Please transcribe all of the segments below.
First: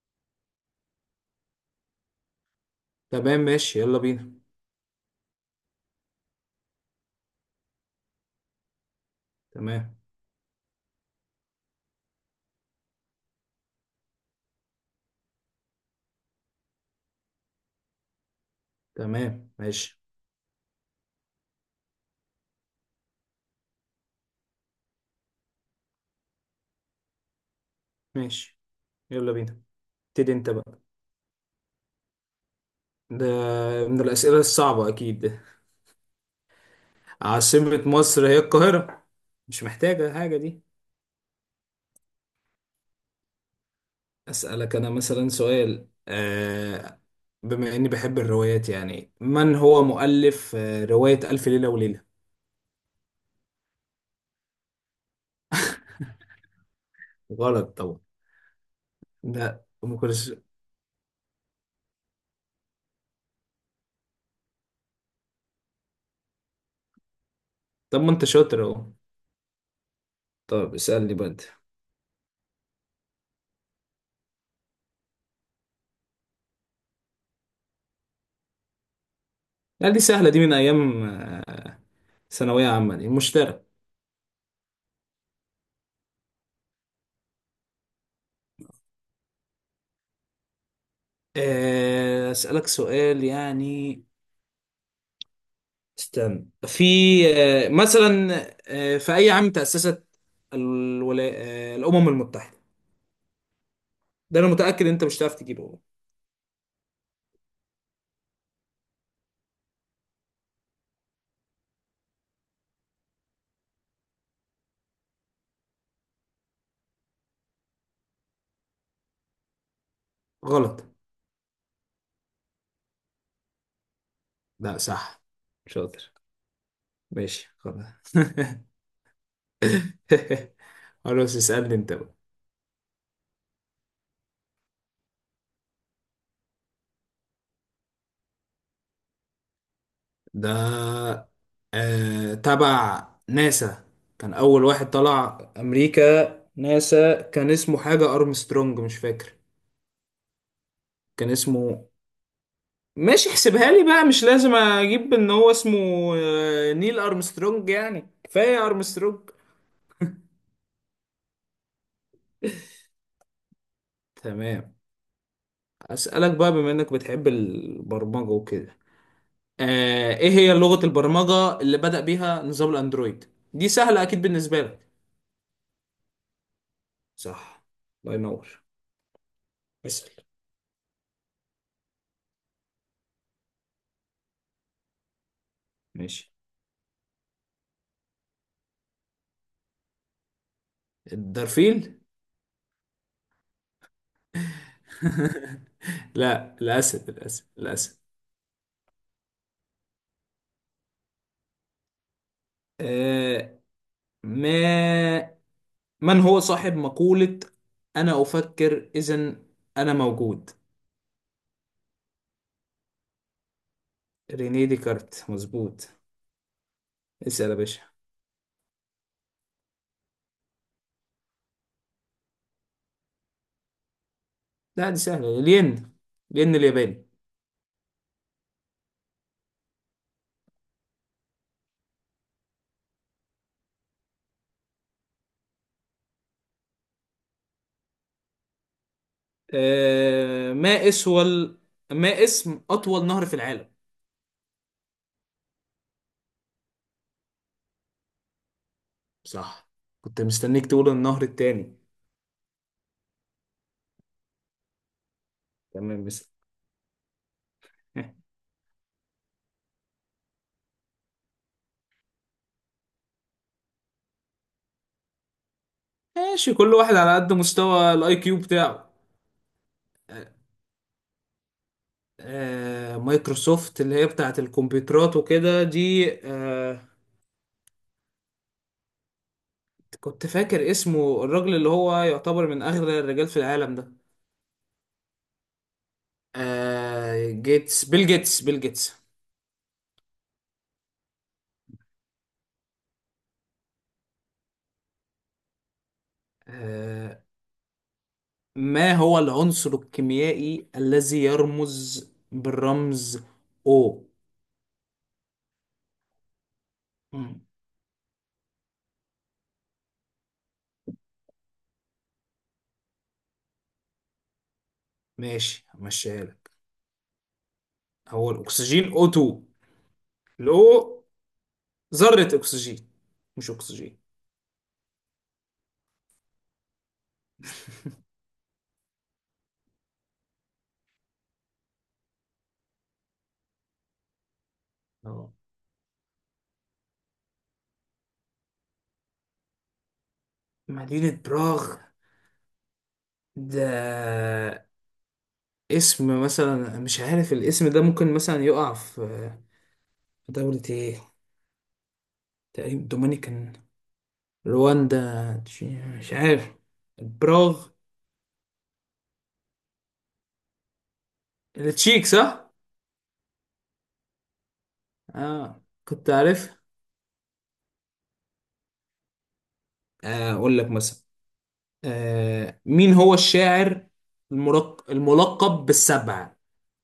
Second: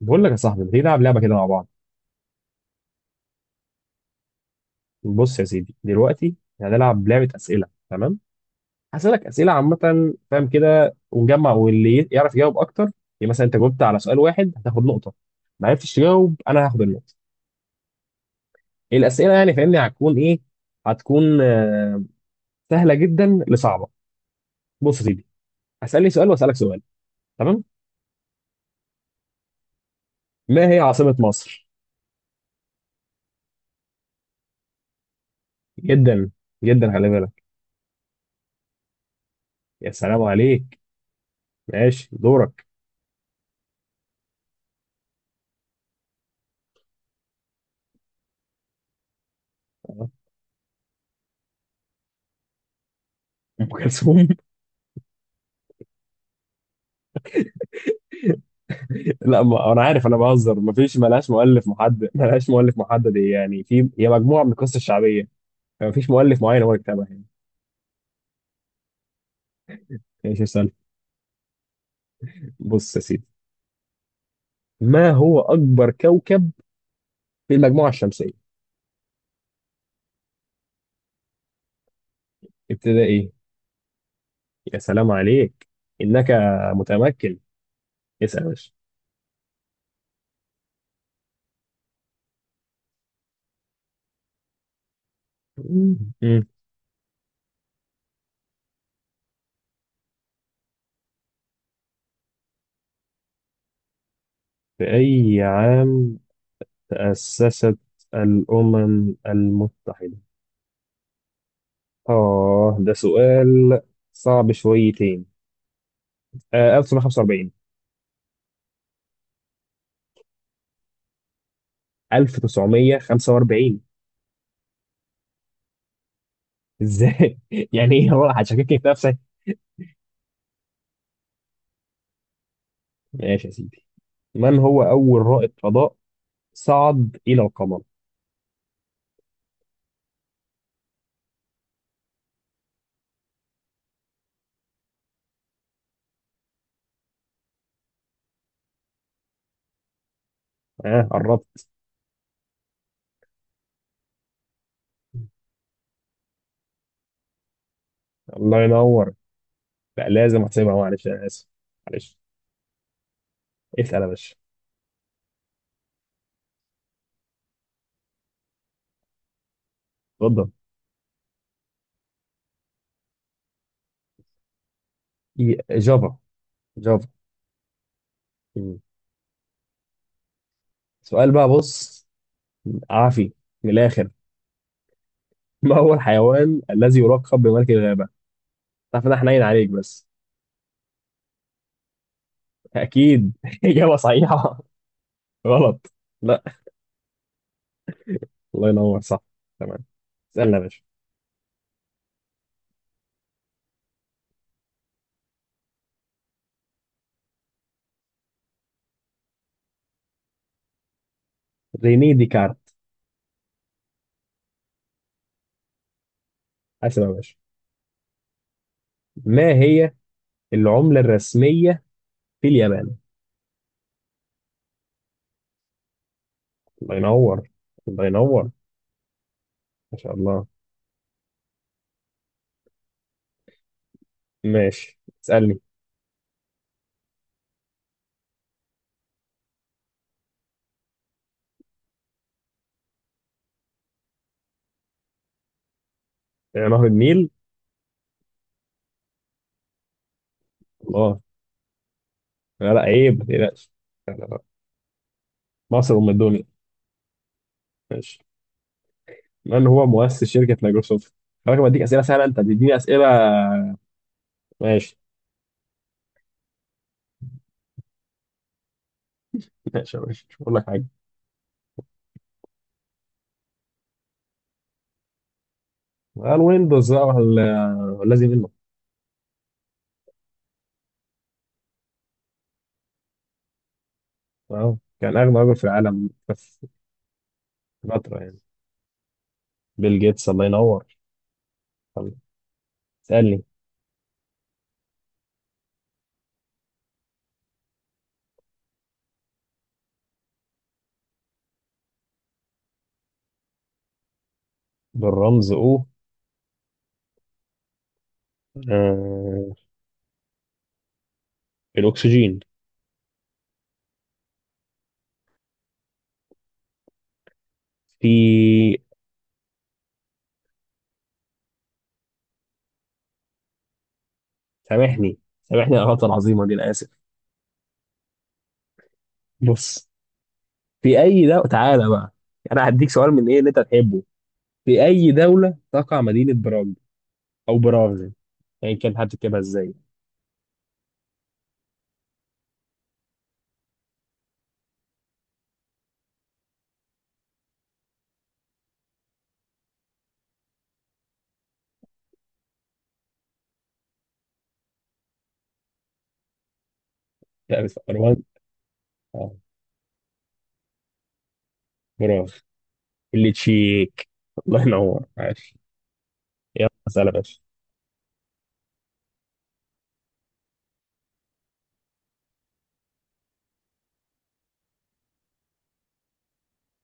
بقول لك يا صاحبي، ما تيجي نلعب لعبه كده مع بعض؟ تمام ماشي يلا بينا. بص يا سيدي، دلوقتي هنلعب لعبه اسئله، تمام؟ هسألك اسئله عامه، تمام. فاهم كده، ونجمع واللي يعرف يجاوب اكتر. يعني مثلا انت جاوبت على سؤال واحد، هتاخد نقطه. ما عرفتش تجاوب، انا هاخد النقطه. الاسئله تمام يعني فاهمني ماشي هتكون ايه؟ هتكون سهله جدا لصعبه. بص يا سيدي، هسألني سؤال واسألك سؤال، تمام؟ ماشي يلا بينا. ابتدي انت ما بقى. هي عاصمه مصر؟ ده من الأسئلة الصعبة أكيد ده. جدا، جدا خلي بالك. عاصمة مصر هي القاهرة، مش يا محتاجة سلام حاجة دي. عليك. ماشي، دورك. أسألك أنا مثلا سؤال، بما إني بحب الروايات، يعني من هو مؤلف رواية ألف ليلة وليلة؟ ام كلثوم. غلط طبعا. لا، لا، ما انا أم عارف، انا كلثوم. بهزر. مفيش، ملهاش مؤلف محدد، ملهاش مؤلف محدد، هي يعني في هي مجموعه من القصص الشعبيه. مفيش مؤلف معين هو اللي كتبها يعني. طب ما أنت شاطر أهو. ايش السالفه؟ طب اسألني بقى أنت. بص يا سيدي، ما هو اكبر كوكب في المجموعه الشمسيه؟ لا دي سهلة، دي من أيام آه، ثانوية عامة، دي ابتدائي. مشترك. يا سلام عليك. انك متمكن. اسال يا باشا. أسألك سؤال يعني. مم. مم. استنى، في آه، مثلا في أي عام تأسست الولا... آه، الأمم المتحدة؟ ده أنا في متأكد أنت مش هتعرف اي تجيبه والله. عام تاسست الامم المتحده؟ اه، ده سؤال صعب شويتين. 1945. غلط. 1945. لا صح، شاطر. ازاي ماشي يعني ايه؟ خلاص. هو هتشككني في نفسي. خلاص اسألني أنت بقى. ماشي يا سيدي، من هو اول رائد فضاء صعد الى القمر؟ ده تبع ناسا، كان أول واحد طلع أمريكا. ناسا، كان اسمه حاجة أرمسترونج، مش فاكر ها، اه كان قربت. اسمه. ماشي احسبها لي بقى، مش لازم اجيب ان هو اسمه نيل ارمسترونج، يعني الله كفايه ينور. ارمسترونج. لا، لازم احسبها، معلش، انا اسف، معلش. اسال يا باشا. تمام. اسالك بقى، بما انك بتحب البرمجه وكده، ايه اتفضل. هي لغه البرمجه اللي بدأ بيها نظام الاندرويد؟ دي سهله اكيد بالنسبه لك. جافا. جافا. صح، الله ينور. مم. اسال. سؤال بقى، بص. عافي، من الاخر. ما هو ماشي. الحيوان الذي يلقب بملك الغابه؟ تعرف ان انا حنين عليك بس. الدرفيل. اكيد. اجابه صحيحه؟ غلط. لا، لا، الاسد، الاسد، الاسد. الله ينور، صح. تمام، اسالنا يا باشا. آه ما من هو صاحب مقولة أنا أفكر إذن أنا موجود؟ ريني ديكارت. رينيه ديكارت، مظبوط. اسال يا باشا. اسأل يا باشا. ما هي العملة الرسمية في اليابان؟ لا دي سهلة، الين، الين الله الياباني. ينور. الله ينور. ما شاء الله. ماشي، اسألني. آه ما اسول ما اسم أطول نهر في العالم؟ نهر النيل. صح، كنت مستنيك تقول الله. النهر التاني. لا، لا، عيب، ما تقلقش. لا، لا، لا. مصر تمام أم بس. الدنيا. ماشي. من هو مؤسس شركة مايكروسوفت؟ خلي بالك، بديك أسئلة سهلة، أنت بتديني أسئلة. ماشي، ماشي، كل واحد على قد مستوى الاي كيو بتاعه. ماشي، ماشي آه. مش هقول لك حاجة. مايكروسوفت اللي هي بتاعت الكمبيوترات وكده دي، آه، الويندوز بقى والذي منه. كنت فاكر اسمه، الراجل اللي هو يعتبر من اغنى الرجال في العالم ده، اه، كان أغنى رجل في العالم بس آه جيتس بيل فترة يعني. جيتس بيل جيتس. بيل جيتس، الله ينور. طب اسألني. آه ما هو العنصر الكيميائي الذي يرمز بالرمز O؟ بالرمز او. مم. آه الأكسجين. ماشي همشيها لك. هو في. الاكسجين O2، الاو ذرة اكسجين، مش اكسجين. سامحني، سامحني على الغلطه العظيمه دي، انا اسف. بص، في اي دوله تعالى بقى. انا هديك سؤال من ايه اللي انت تحبه. في اي اه، دوله تقع مدينه براغ؟ او براغ يعني، يعني كان هتكتبها ازاي؟ مدينة براغ، ده اسم مثلا مش عارف، الاسم ده ممكن مثلا يقع في دولة ايه؟ تقريبا دومينيكان، رواندا، مش عارف. لا، براغ، بس اه، التشيك براغ صح؟ اللي تشيك. الله ينور، عاش. اه، كنت عارف. يلا سلام يا باشا. اقول لك مثلا، مين هو الشاعر الملقب بالسبعة؟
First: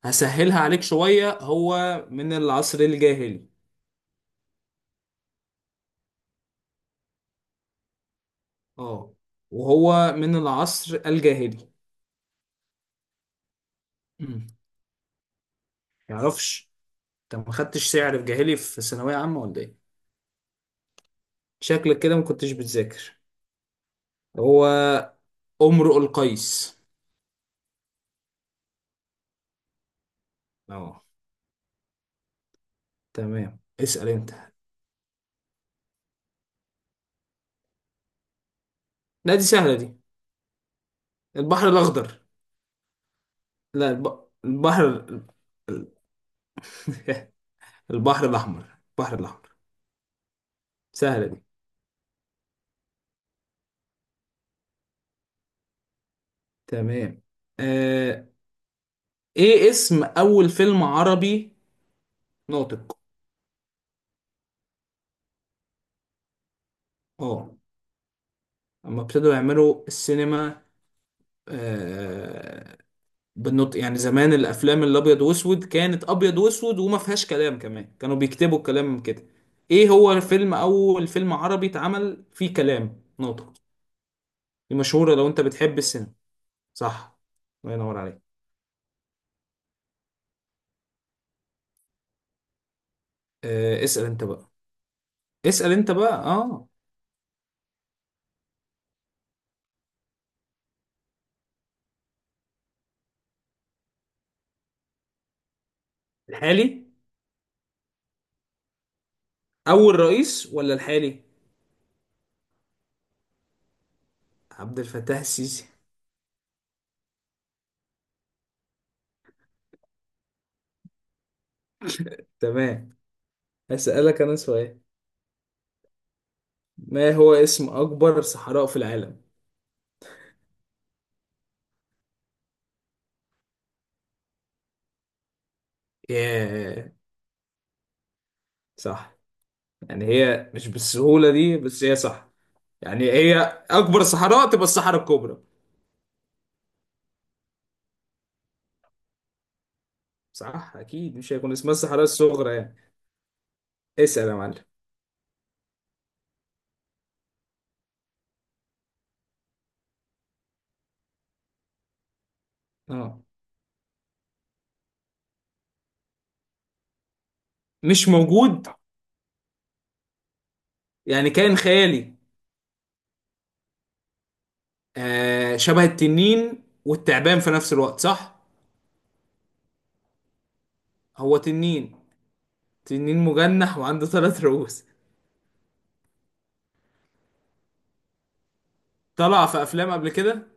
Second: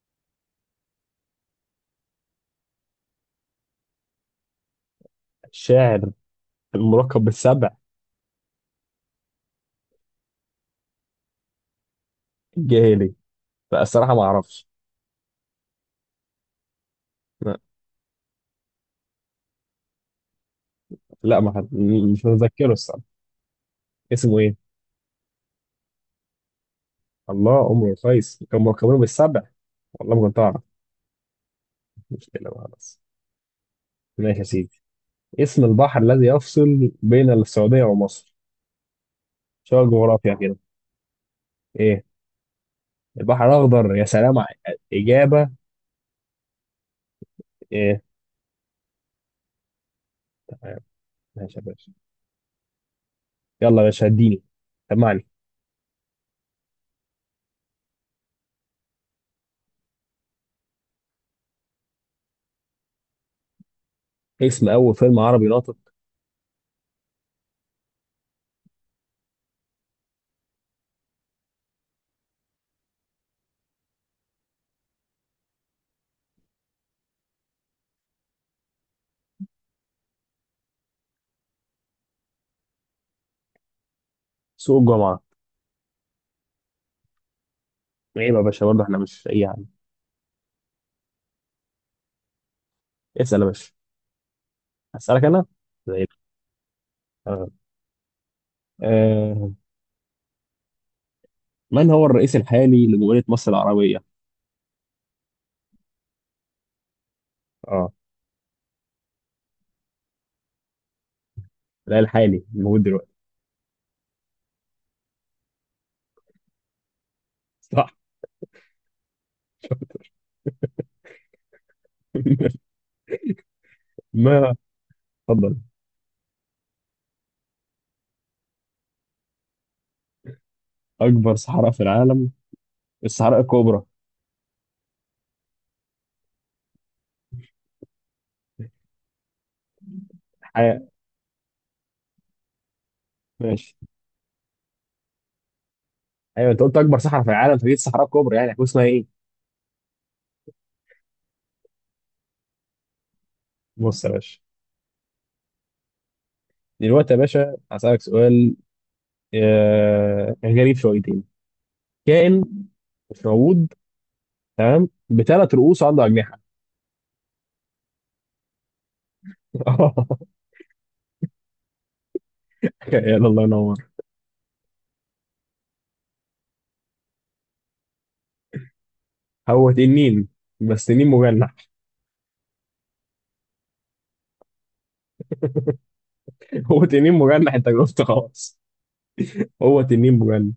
هسهلها عليك شوية، هو من العصر الجاهلي. الشاعر الملقب بالسبع. اه، وهو من العصر الجاهلي. الجاهلي. لا، الصراحه ما مم. اعرفش. يعرفش، انت ما لا، خدتش سعر في جاهلي في ثانوية عامة ولا ايه؟ لا، ما حد- شكلك كده ما مش كنتش متذكره الصراحه. بتذاكر. اسمه ايه؟ هو امرؤ القيس. الله، عمره قيس كان ملقبينه بالسبع. والله ما كنت اعرف. اه. مشكله بقى بس. تمام، اسأل انت. ماشي يا سيدي، اسم البحر الذي يفصل بين السعودية ومصر؟ لا دي سهلة شغل دي. جغرافيا كده. البحر ايه؟ الأخضر. البحر لا الأخضر، يا الب... سلام البحر ال- إجابة. ال- ايه؟ البحر الأحمر، البحر الأحمر، سهلة دي. ماشي يا باشا، يلا يا باشا اديني، سمعني. تمام. آه... ايه اسم أول فيلم عربي ناطق؟ اسم أول فيلم عربي ناطق. اه، اما ابتدوا يعملوا السينما آه... بالنطق، يعني زمان الأفلام الأبيض وأسود، كانت أبيض وأسود وما فيهاش كلام، كمان كانوا بيكتبوا الكلام كده. ايه هو الفيلم، أول فيلم عربي اتعمل فيه كلام ناطق؟ دي سوق مشهورة الجمعة. لو انت بتحب السينما. صح، الله ينور عليك. عيب يا باشا برضه، احنا مش أي حاجة. اسأل يا باشا. اسأل انت بقى. أسألك أنا. اسأل انت زي. بقى، اه. آه. آه. من هو الرئيس الحالي لجمهورية مصر العربية؟ الحالي؟ اه. اول رئيس ولا الحالي؟ لا، الحالي الموجود دلوقتي. عبد الفتاح السيسي. صح. تمام، هسألك انا ما سؤال. اتفضل. ما هو اسم اكبر صحراء في العالم؟ أكبر صحراء في العالم، الصحراء الكبرى. ياه، صح. يعني هي مش حياة. بالسهولة دي، بس هي صح. يعني هي ماشي. اكبر صحراء تبقى الصحراء الكبرى؟ ايوه، انت قلت اكبر صحراء في العالم، فدي الصحراء الكبرى، يعني هتكون اسمها ايه؟ صح، اكيد مش هيكون اسمها الصحراء الصغرى يعني. بص يا اسأل يا باشا، معلم. دلوقتي يا باشا هسألك سؤال. يعني غريب شويتين. كائن اه. مش موجود، تمام، بثلاث رؤوس، عنده أجنحة. مش موجود؟ يعني كائن خيالي. يلا الله ينور. آه، شبه التنين والتعبان في نفس الوقت، صح؟ هو تنين، بس تنين هو مجنح. تنين، تنين مجنح وعنده ثلاث رؤوس. هو تنين مجنح، انت جاوبت خلاص. طلع في هو افلام قبل تنين كده. مجنح،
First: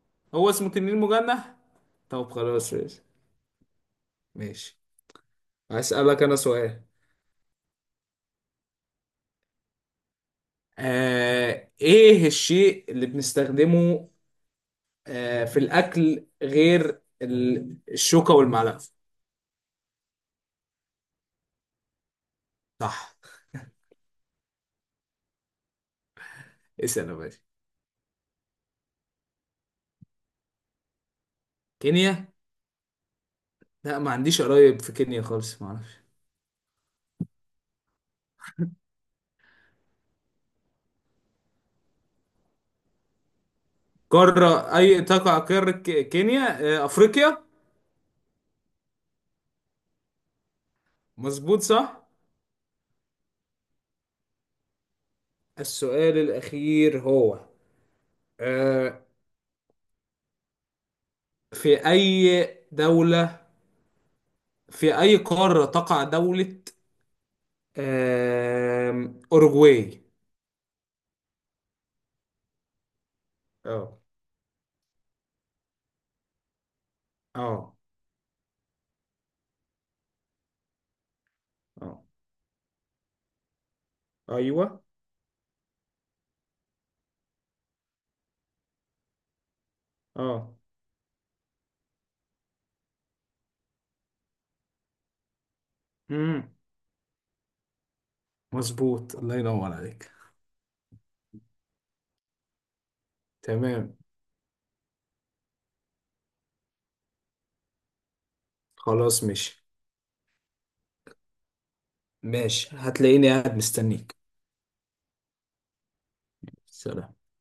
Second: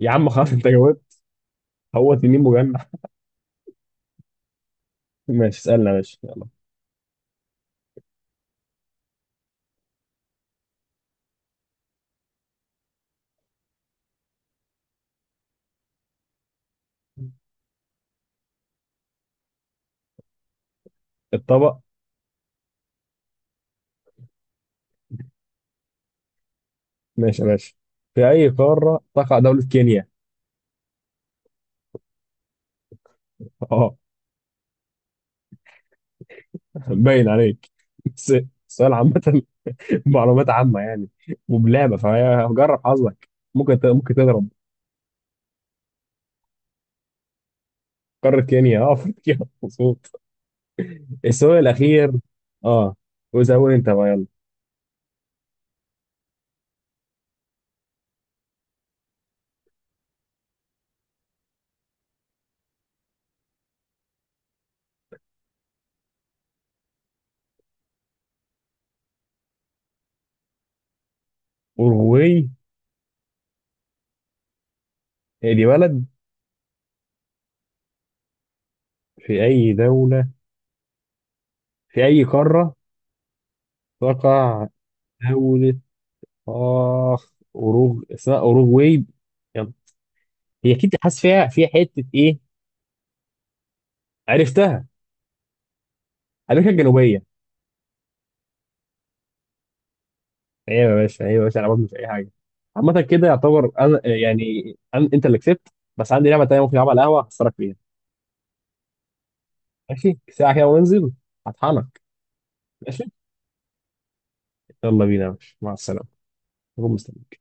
يا عم هو خلاص انت اسمه تنين جاوبت. مجنح. هو طب تنين خلاص مجنح. ماشي، ماشي. ماشي، اسألنا يا باشا هسألك انا يلا. سؤال. ايه الشيء اللي بنستخدمه في الاكل غير الشوكة والمعلقة؟ الطبق. صح، اسأل يا باشا. ماشي يا باشا، في أي قارة تقع دولة كينيا؟ كينيا؟ لا ما عنديش قرايب في كينيا خالص، ما اعرفش. باين عليك. بس السؤال عامة، معلومات عامة يعني، وبلعبة فهي هجرب حظك. ممكن تضرب. قارة اي تقع، قارة كينيا، آه، افريقيا. قارة كينيا، اه افريقيا. مظبوط. السؤال مظبوط صح؟ الأخير. اه، وزود انت بقى، يلا. السؤال الأخير هو آه في أي دولة، في أي قارة تقع دولة أوروغواي؟ أوروغواي. اه. هي دي بلد. اه. في أي دولة، اه. في أي قارة تقع أيوه. دولة اخ أوروغ اسمها أوروغواي. يلا، اه. هي أكيد حاسس فيها، فيها حتة إيه. عرفتها. مم. أمريكا الجنوبية. مظبوط، الله ينور عليك. ايوه يا باشا، ايوه يا باشا، انا برضه مش اي حاجه. عامه كده يعتبر تمام، انا يعني، أنا انت اللي كسبت. بس عندي لعبه تانيه ممكن العبها على القهوه، هخسرك فيها. خلاص ماشي. ماشي ساعه كده وانزل، هطحنك. ماشي، ماشي، هتلاقيني قاعد مستنيك. يلا بينا يا باشا، مع السلامه. أكون سلام. مستنيك.